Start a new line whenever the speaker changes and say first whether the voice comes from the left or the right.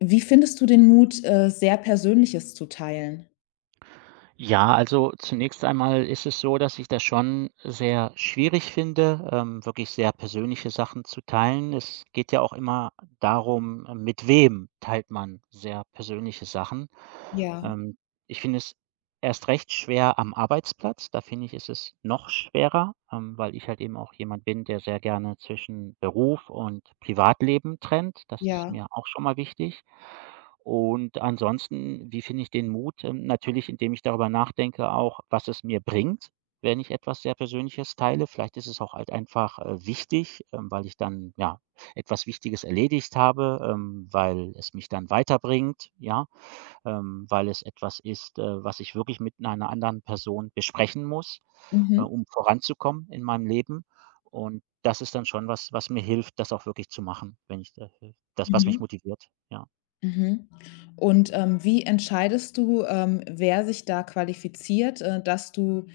left: Wie findest du den Mut, sehr Persönliches zu teilen?
right: Ja, also zunächst einmal ist es so, dass ich das schon sehr schwierig finde, wirklich sehr persönliche Sachen zu teilen. Es geht ja auch immer darum, mit wem teilt man sehr persönliche Sachen.
left: Ja,
right: Ähm, ich finde es erst recht schwer am Arbeitsplatz. Da finde ich, ist es noch schwerer, weil ich halt eben auch jemand bin, der sehr gerne zwischen Beruf und Privatleben trennt. Das ist
left: ja.
right: mir auch schon mal wichtig. Und ansonsten, wie finde ich den Mut? Natürlich, indem ich darüber nachdenke auch, was es mir bringt, wenn ich etwas sehr Persönliches teile. Vielleicht ist es auch halt einfach, wichtig, weil ich dann, ja, etwas Wichtiges erledigt habe, weil es mich dann weiterbringt, ja, weil es etwas ist, was ich wirklich mit einer anderen Person besprechen muss,
left: Mhm,
right: um voranzukommen in meinem Leben. Und das ist dann schon was, was mir hilft, das auch wirklich zu machen, wenn ich da das was
left: mhm,
right: mich motiviert, ja.
left: mhm. Und, wie entscheidest du, wer sich da qualifiziert, dass du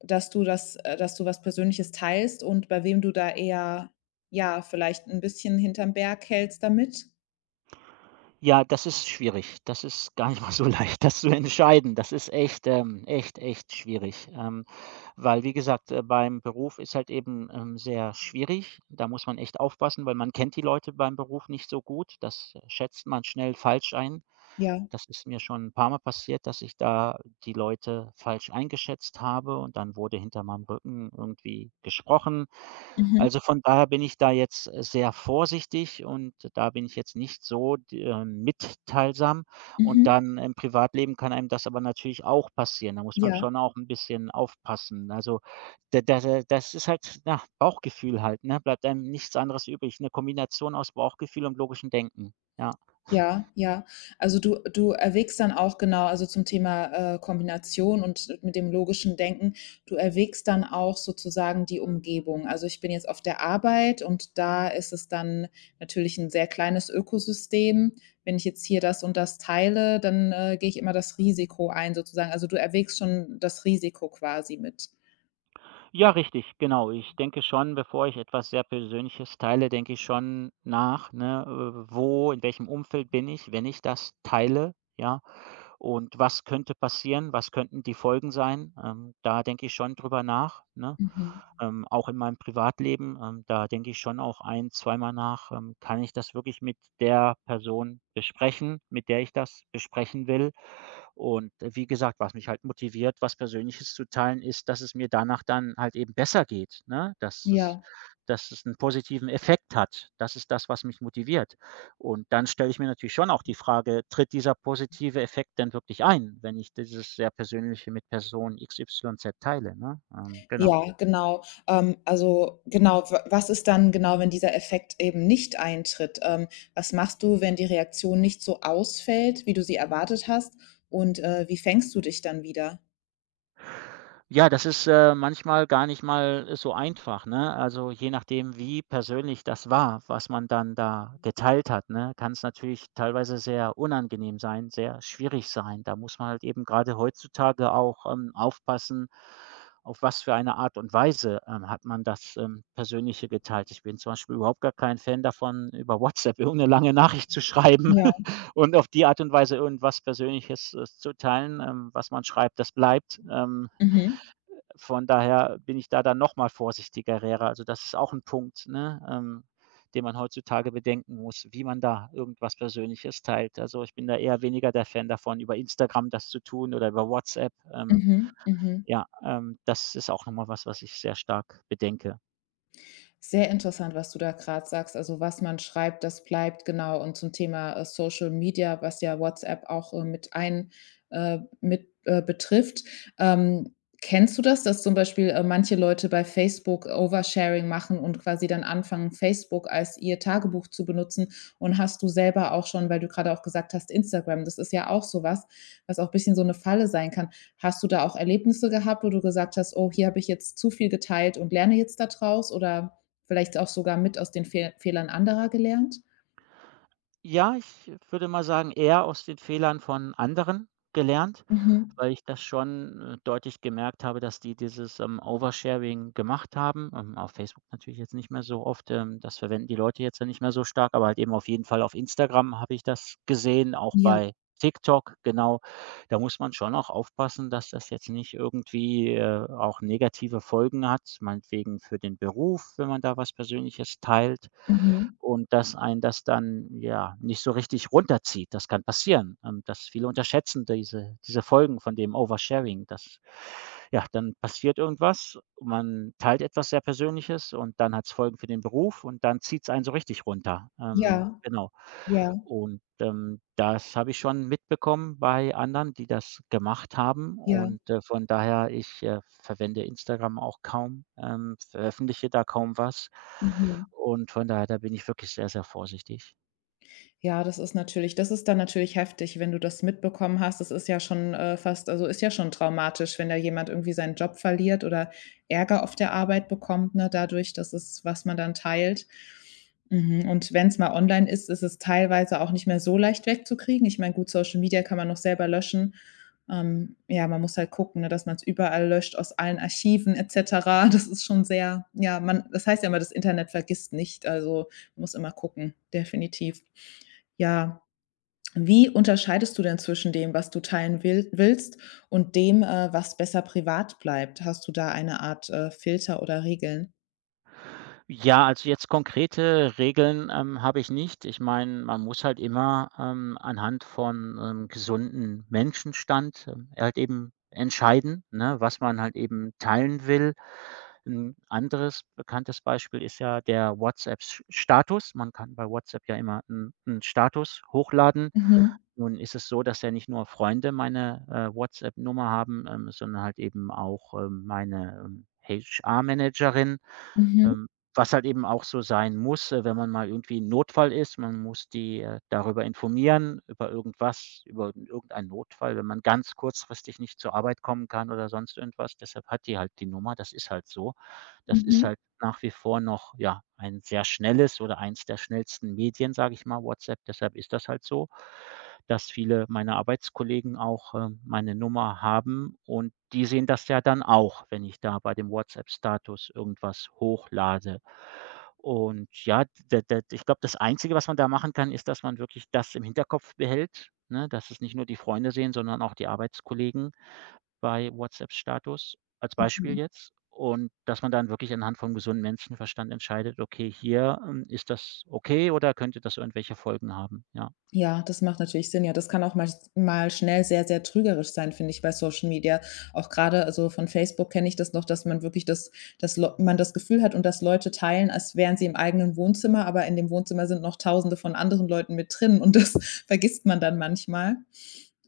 left: dass du was Persönliches teilst und bei wem du da eher, ja, vielleicht ein bisschen hinterm Berg hältst damit?
right: Ja, das ist schwierig. Das ist gar nicht mal so leicht, das zu entscheiden. Das ist echt, echt schwierig. Weil, wie gesagt, beim Beruf ist halt eben, sehr schwierig. Da muss man echt aufpassen, weil man kennt die Leute beim Beruf nicht so gut. Das schätzt man schnell falsch ein.
left: Ja.
right: Das ist mir schon ein paar Mal passiert, dass ich da die Leute falsch eingeschätzt habe und dann wurde hinter meinem Rücken irgendwie gesprochen.
left: Mhm,
right: Also, von daher bin ich da jetzt sehr vorsichtig und da bin ich jetzt nicht so d mitteilsam, und
left: mhm,
right: dann im Privatleben kann einem das aber natürlich auch passieren. Da muss man
left: ja.
right: schon auch ein bisschen aufpassen. Also, da da da das ist halt, na, Bauchgefühl halt, ne? Bleibt einem nichts anderes übrig. Eine Kombination aus Bauchgefühl und logischem Denken, ja.
left: Ja, ja. Also, du erwägst dann auch genau, also zum Thema, Kombination und mit dem logischen Denken, du erwägst dann auch sozusagen die Umgebung. Also, ich bin jetzt auf der Arbeit und da ist es dann natürlich ein sehr kleines Ökosystem. Wenn ich jetzt hier das und das teile, dann, gehe ich immer das Risiko ein sozusagen. Also, du erwägst schon das Risiko quasi mit.
right: Ja, richtig, genau. Ich denke schon, bevor ich etwas sehr Persönliches teile, denke ich schon nach, ne, wo, in welchem Umfeld bin ich, wenn ich das teile, ja? Und was könnte passieren? Was könnten die Folgen sein? Da denke ich schon drüber nach, ne?
left: Mhm.
right: Auch in meinem Privatleben, da denke ich schon auch ein zweimal nach, kann ich das wirklich mit der Person besprechen, mit der ich das besprechen will? Und wie gesagt, was mich halt motiviert, was Persönliches zu teilen, ist, dass es mir danach dann halt eben besser geht, ne? Dass es
left: Ja.
right: dass es einen positiven Effekt hat. Das ist das, was mich motiviert. Und dann stelle ich mir natürlich schon auch die Frage: „Tritt dieser positive Effekt denn wirklich ein, wenn ich dieses sehr Persönliche mit Person XY teile“, ne? Genau.
left: Ja, genau. Also genau, w was ist dann genau, wenn dieser Effekt eben nicht eintritt? Was machst du, wenn die Reaktion nicht so ausfällt, wie du sie erwartet hast? Und, wie fängst du dich dann wieder?
right: Ja, das ist, manchmal gar nicht mal so einfach, ne? Also, je nachdem, wie persönlich das war, was man dann da geteilt hat, ne, kann es natürlich teilweise sehr unangenehm sein, sehr schwierig sein. Da muss man halt eben gerade heutzutage auch, aufpassen, auf was für eine Art und Weise, hat man das, Persönliche geteilt. Ich bin zum Beispiel überhaupt gar kein Fan davon, über WhatsApp irgend 'ne lange Nachricht zu schreiben
left: Ja.
right: und auf die Art und Weise irgendwas Persönliches, zu teilen. Was man schreibt, das bleibt. Ähm,
left: Mhm.
right: von daher bin ich da dann noch mal vorsichtiger Lehrer. Also, das ist auch ein Punkt, ne, den man heutzutage bedenken muss, wie man da irgendwas Persönliches teilt. Also, ich bin da eher weniger der Fan davon, über Instagram das zu tun oder über WhatsApp.
left: Mhm. Mhm.
right: Ja, das ist auch noch mal was, was ich sehr stark bedenke.
left: Sehr interessant, was du da gerade sagst. Also, was man schreibt, das bleibt, genau. Und zum Thema, Social Media, was ja WhatsApp auch, mit ein betrifft. Ähm, Kennst du das, dass zum Beispiel, manche Leute bei Facebook Oversharing machen und quasi dann anfangen, Facebook als ihr Tagebuch zu benutzen? Und hast du selber auch schon, weil du gerade auch gesagt hast, Instagram, das ist ja auch sowas, was auch ein bisschen so eine Falle sein kann. Hast du da auch Erlebnisse gehabt, wo du gesagt hast: „Oh, hier habe ich jetzt zu viel geteilt und lerne jetzt da draus“, oder vielleicht auch sogar mit aus den Fehlern anderer gelernt?
right: Ja, ich würde mal sagen, eher aus den Fehlern von anderen gelernt,
left: Mhm.
right: weil ich das schon, deutlich gemerkt habe, dass die dieses, Oversharing gemacht haben. Auf Facebook natürlich jetzt nicht mehr so oft, das verwenden die Leute jetzt ja nicht mehr so stark, aber halt eben auf jeden Fall auf Instagram habe ich das gesehen, auch
left: Ja,
right: bei TikTok, genau. Da muss man schon auch aufpassen, dass das jetzt nicht irgendwie, auch negative Folgen hat, meinetwegen für den Beruf, wenn man da was Persönliches teilt
left: mhm.
right: und dass einen das dann, ja, nicht so richtig runterzieht. Das kann passieren, dass viele unterschätzen diese Folgen von dem Oversharing, dass, ja, dann passiert irgendwas, man teilt etwas sehr Persönliches und dann hat es Folgen für den Beruf und dann zieht es einen so richtig runter.
left: Ja,
right: Genau.
left: ja,
right: Und, das habe ich schon mitbekommen bei anderen, die das gemacht haben,
left: ja,
right: und, von daher, ich, verwende Instagram auch kaum, veröffentliche da kaum was,
left: mhm.
right: und von daher, da bin ich wirklich sehr, sehr vorsichtig.
left: Ja, das ist natürlich das ist dann natürlich heftig, wenn du das mitbekommen hast. Das ist ja schon, fast ist ja schon traumatisch, wenn da jemand irgendwie seinen Job verliert oder Ärger auf der Arbeit bekommt, ne, dadurch, dass es was man dann teilt. Mhm, und wenn es mal online ist, ist es teilweise auch nicht mehr so leicht wegzukriegen. Ich meine, gut, Social Media kann man noch selber löschen. Ja, man muss halt gucken, ne, dass man es überall löscht, aus allen Archiven et cetera. Das ist schon sehr, ja, man das heißt ja immer, das Internet vergisst nicht. Also, man muss immer gucken, definitiv. Ja, wie unterscheidest du denn zwischen dem, was du teilen willst und dem, was besser privat bleibt? Hast du da eine Art, Filter oder Regeln?
right: Ja, also jetzt konkrete Regeln, habe ich nicht. Ich meine, man muss halt immer, anhand von 'nem gesunden Menschenstand, halt eben entscheiden, ne, was man halt eben teilen will. Ein anderes bekanntes Beispiel ist ja der WhatsApp Status. Man kann bei WhatsApp ja immer einen Status hochladen.
left: Mhm.
right: Nun ist es so, dass ja nicht nur Freunde meine, WhatsApp-Nummer haben, sondern halt eben auch, meine, HR-Managerin.
left: Mhm.
right: Ähm, was halt eben auch so sein muss, wenn man mal irgendwie im Notfall ist. Man muss die, darüber informieren, über irgendwas, über irgendeinen Notfall, wenn man ganz kurzfristig nicht zur Arbeit kommen kann oder sonst irgendwas. Deshalb hat die halt die Nummer. Das ist halt so. Das ist
left: Mhm.
right: halt nach wie vor noch, ja, ein sehr schnelles oder eins der schnellsten Medien, sage ich mal, WhatsApp. Deshalb ist das halt so, dass viele meiner Arbeitskollegen auch, meine Nummer haben und die sehen das ja dann auch, wenn ich da bei dem WhatsApp-Status irgendwas hochlade. Und ja, d d ich glaube, das Einzige, was man da machen kann, ist, dass man wirklich das im Hinterkopf behält, ne, dass es nicht nur die Freunde sehen, sondern auch die Arbeitskollegen bei WhatsApp-Status als Beispiel
left: Mhm.
right: jetzt. Und dass man dann wirklich anhand von gesundem Menschenverstand entscheidet: „Okay, hier, ist das okay oder könnte das irgendwelche Folgen haben?“ Ja.
left: Ja, das macht natürlich Sinn. Ja, das kann auch mal schnell sehr, sehr trügerisch sein, finde ich, bei Social Media. Auch gerade, also von Facebook kenne ich das noch, dass man wirklich dass Leu man das Gefühl hat und dass Leute teilen, als wären sie im eigenen Wohnzimmer, aber in dem Wohnzimmer sind noch Tausende von anderen Leuten mit drin und das vergisst man dann manchmal.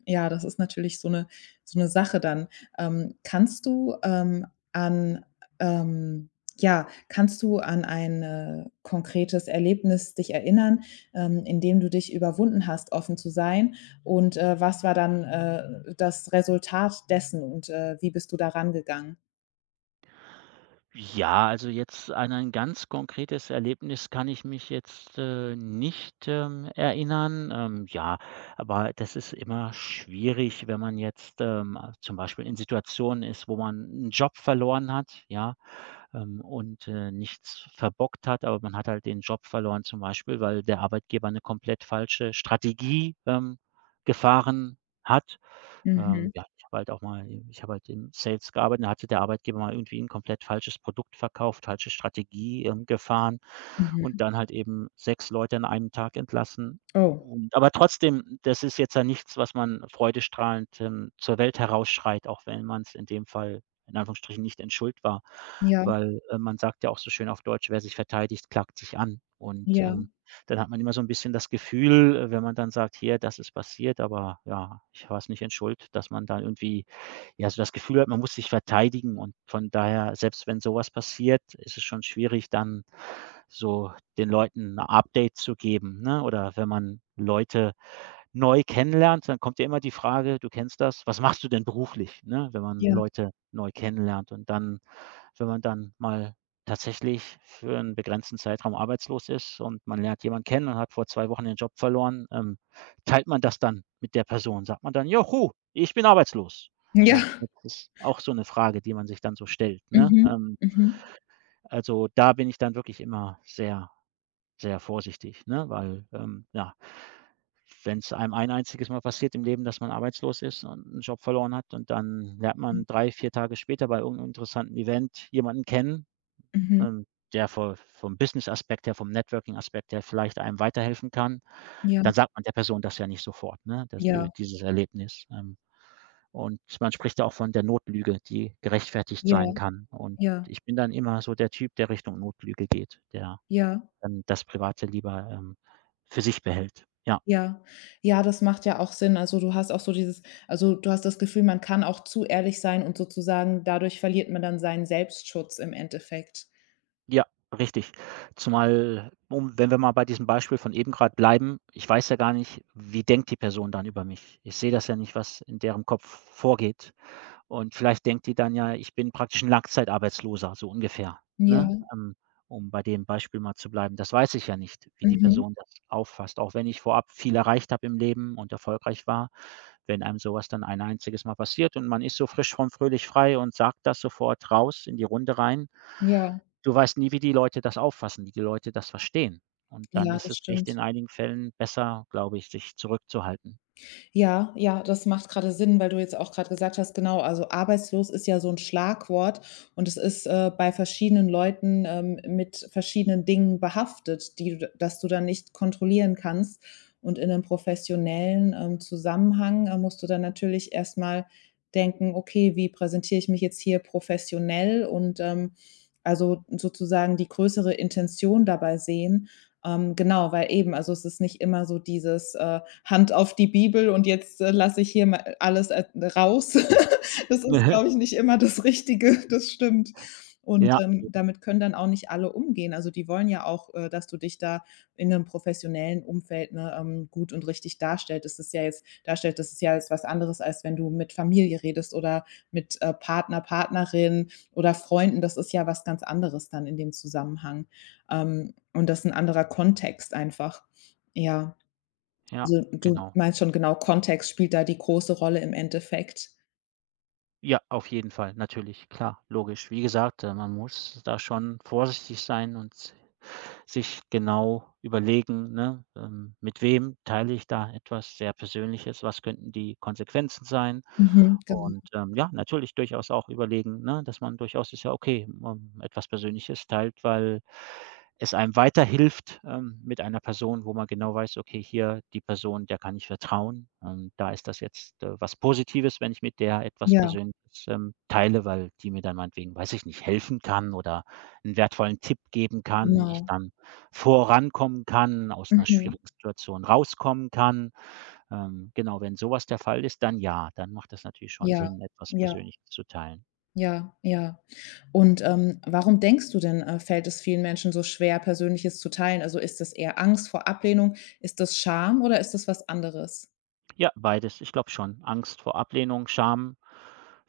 left: Ja, das ist natürlich so eine Sache dann. Kannst du, an ähm, ja, kannst du an ein, konkretes Erlebnis dich erinnern, in dem du dich überwunden hast, offen zu sein? Und, was war dann, das Resultat dessen und, wie bist du da rangegangen?
right: Ja, also jetzt an ein ganz konkretes Erlebnis kann ich mich jetzt, nicht, erinnern. Ja, aber das ist immer schwierig, wenn man jetzt, zum Beispiel in Situationen ist, wo man einen Job verloren hat, ja? Und, nichts verbockt hat, aber man hat halt den Job verloren, zum Beispiel, weil der Arbeitgeber eine komplett falsche Strategie, gefahren hat.
left: Mhm,
right: Ja, ich habe halt auch mal ich habe halt im Sales gearbeitet, da hatte der Arbeitgeber mal irgendwie ein komplett falsches Produkt verkauft, falsche Strategie, gefahren
left: mhm.
right: und dann halt eben 6 Leute an einem Tag entlassen.
left: Oh,
right: Und aber trotzdem, das ist jetzt ja nichts, was man freudestrahlend, zur Welt herausschreit, auch wenn man es in dem Fall in Anführungsstrichen nicht in Schuld war,
left: ja,
right: weil, man sagt ja auch so schön auf Deutsch: „Wer sich verteidigt, klagt sich an.“ Und,
left: ja,
right: ähm, dann hat man immer so ein bisschen das Gefühl, wenn man dann sagt: „Hier, das ist passiert, aber ja, ich war es nicht in Schuld“, dass man dann irgendwie, ja, so das Gefühl hat, man muss sich verteidigen, und von daher, selbst wenn sowas passiert, ist es schon schwierig, dann so den Leuten ein Update zu geben, ne? Oder wenn man Leute neu kennenlernt, dann kommt ja immer die Frage, du kennst das: „Was machst du denn beruflich?“, ne? Wenn man
left: ja,
right: Leute neu kennenlernt und dann wenn man dann mal tatsächlich für einen begrenzten Zeitraum arbeitslos ist und man lernt jemanden kennen und hat vor 2 Wochen den Job verloren, teilt man das dann mit der Person? Sagt man dann: „Juhu, ich bin arbeitslos.“
left: ja.
right: Ja, das ist auch so eine Frage, die man sich dann so stellt, ne?
left: Mhm, mhm,
right: Also, da bin ich dann wirklich immer sehr, sehr vorsichtig, ne, weil, ja, wenn es einem ein einziges Mal passiert im Leben, dass man arbeitslos ist und einen Job verloren hat und dann lernt man 3, 4 Tage später bei irgendeinem interessanten Event jemanden kennen,
left: mhm,
right: ähm, der vo vom Business-Aspekt her, vom Networking-Aspekt her vielleicht einem weiterhelfen kann,
left: ja,
right: dann sagt man der Person das ja nicht sofort, ne, das
left: ja,
right: dieses Erlebnis. Und man spricht ja auch von der Notlüge, die gerechtfertigt
left: ja,
right: sein kann. Und
left: ja,
right: ich bin dann immer so der Typ, der Richtung Notlüge geht, der
left: ja.
right: dann das Private lieber, für sich behält. Ja,
left: Ja. Ja, das macht ja auch Sinn. Also, du hast das Gefühl, man kann auch zu ehrlich sein und sozusagen dadurch verliert man dann seinen Selbstschutz im Endeffekt.
right: ja, richtig. Zumal, um wenn wir mal bei diesem Beispiel von eben gerade bleiben, ich weiß ja gar nicht, wie denkt die Person dann über mich? Ich sehe das ja nicht, was in deren Kopf vorgeht. Und vielleicht denkt die dann, ja, ich bin praktisch 'n Langzeitarbeitsloser, so ungefähr, ne?
left: Ja.
right: Um bei dem Beispiel mal zu bleiben. Das weiß ich ja nicht, wie die
left: Mhm.
right: Person das auffasst. Auch wenn ich vorab viel erreicht habe im Leben und erfolgreich war, wenn einem so was dann ein einziges Mal passiert und man ist so frisch von fröhlich frei und sagt das sofort raus in die Runde rein.
left: Ja.
right: Du weißt nie, wie die Leute das auffassen, wie die Leute das verstehen. Und dann
left: Ja,
right: ist
left: das
right: es echt in
left: stimmt.
right: einigen Fällen besser, glaube ich, sich zurückzuhalten.
left: Ja, ja, das macht gerade Sinn, weil du jetzt auch gerade gesagt hast, genau, also arbeitslos ist ja so ein Schlagwort und es ist, bei verschiedenen Leuten, mit verschiedenen Dingen behaftet, die du das du dann nicht kontrollieren kannst. Und in 'nem professionellen, Zusammenhang, musst du dann natürlich erst mal denken: „Okay, wie präsentiere ich mich jetzt hier professionell?“ Und, also sozusagen die größere Intention dabei sehen. Genau, weil eben, also es ist nicht immer so dieses, Hand auf die Bibel und jetzt, lasse ich hier mal alles a raus. Das ist, glaube ich, nicht immer das Richtige, das stimmt. Und,
right: Ja, eben.
left: damit können dann auch nicht alle umgehen. Also, die wollen ja auch, dass du dich da in einem professionellen Umfeld, ne, gut und richtig darstellst. Das ist ja jetzt was anderes, als wenn du mit Familie redest oder mit, Partner, Partnerin oder Freunden. Das ist ja was ganz anderes dann in dem Zusammenhang. Und das ist ein anderer Kontext einfach. Ja.
right: Ja,
left: Also, du
right: genau.
left: meinst schon, genau, Kontext spielt da die große Rolle im Endeffekt.
right: Ja, auf jeden Fall, natürlich, klar, logisch. Wie gesagt, man muss da schon vorsichtig sein und sich genau überlegen, ne, mit wem teile ich da etwas sehr Persönliches, was könnten die Konsequenzen sein?
left: Mhm. Genau.
right: Und, ja, natürlich durchaus auch überlegen, ne, dass man durchaus ist ja okay, etwas Persönliches teilt, weil es einem weiterhilft, mit einer Person, wo man genau weiß: „Okay, hier die Person, der kann ich vertrauen. Da ist das jetzt, was Positives, wenn ich mit der etwas
left: Ja.
right: Persönliches, teile, weil die mir dann meinetwegen, weiß ich nicht, helfen kann oder 'n wertvollen Tipp geben kann, ich
left: Genau.
right: dann vorankommen kann, aus 'ner
left: Mhm.
right: schwierigen Situation rauskommen kann. Genau, wenn so was der Fall ist, dann, ja, dann macht das natürlich schon
left: Ja,
right: Sinn, etwas
left: ja,
right: Persönliches zu teilen.
left: ja, ja. Und, warum denkst du denn, fällt es vielen Menschen so schwer, Persönliches zu teilen? Also, ist das eher Angst vor Ablehnung? Ist das Scham oder ist das was anderes?
right: Ja, beides. Ich glaube schon. Angst vor Ablehnung, Scham,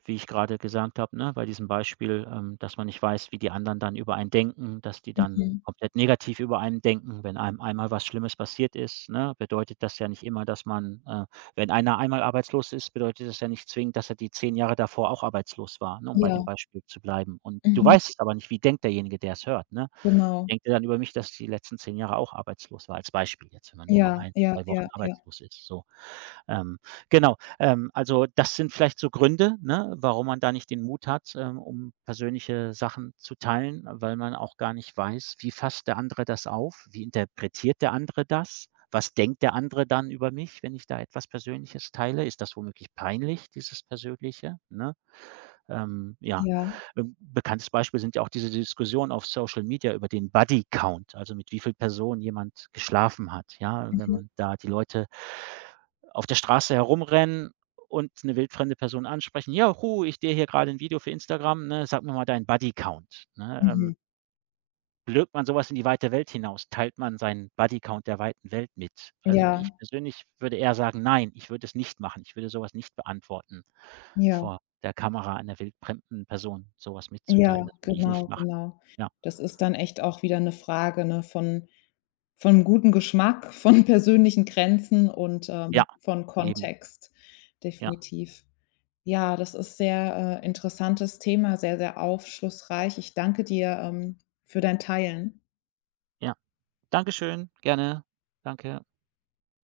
right: wie ich gerade gesagt habe, ne, bei diesem Beispiel, dass man nicht weiß, wie die anderen dann über einen denken, dass die
left: Mhm.
right: dann komplett negativ über einen denken, wenn einem einmal was Schlimmes passiert ist, ne, bedeutet das ja nicht immer, dass man wenn einer einmal arbeitslos ist, bedeutet das ja nicht zwingend, dass er die 10 Jahre davor auch arbeitslos war, ne, um bei dem
left: Ja.
right: Beispiel zu bleiben. Und du
left: Mhm.
right: weißt es aber nicht, wie denkt derjenige, der es hört, ne?
left: Genau.
right: Denkt er dann über mich, dass ich die letzten 10 Jahre auch arbeitslos war, als Beispiel jetzt, wenn man nur mal
left: Ja,
right: ein,
left: ja,
right: 2
left: ja,
right: Wochen
left: ja,
right: arbeitslos ist, so. Ähm, genau, also das sind vielleicht so Gründe, ne, warum man da nicht den Mut hat, um persönliche Sachen zu teilen, weil man auch gar nicht weiß, wie fasst der andere das auf? Wie interpretiert der andere das? Was denkt der andere dann über mich, wenn ich da etwas Persönliches teile? Ist das womöglich peinlich, dieses Persönliche? Ne? Ja,
left: ja.
right: bekanntes Beispiel sind ja auch diese Diskussionen auf Social Media über den Buddy Count, also mit wie viel Personen jemand geschlafen hat. Ja, wenn
left: Mhm.
right: man da die Leute auf der Straße herumrennen und eine wildfremde Person ansprechen: „Ja, hu, ich drehe hier gerade ein Video für Instagram, ne? Sag mir mal deinen Bodycount“, ne?
left: Mhm.
right: Blökt man sowas in die weite Welt hinaus? Teilt man seinen Buddy Count der weiten Welt mit? Also, ich
left: Ja,
right: persönlich würde eher sagen: „Nein, ich würde es nicht machen.“ Ich würde sowas nicht beantworten,
left: ja.
right: vor der Kamera einer wildfremden Person sowas mitzuteilen.
left: Ja,
right: Das würde ich nicht
left: genau,
right: machen.
left: genau.
right: Ja,
left: Das ist dann echt auch wieder 'ne Frage, ne, von gutem Geschmack, von persönlichen Grenzen und,
right: ja,
left: von
right: eben.
left: Kontext,
right: Ja,
left: definitiv. Ja, das ist sehr, interessantes Thema, sehr, sehr aufschlussreich. Ich danke dir, für dein Teilen.
right: ja. Dankeschön, gerne. Danke.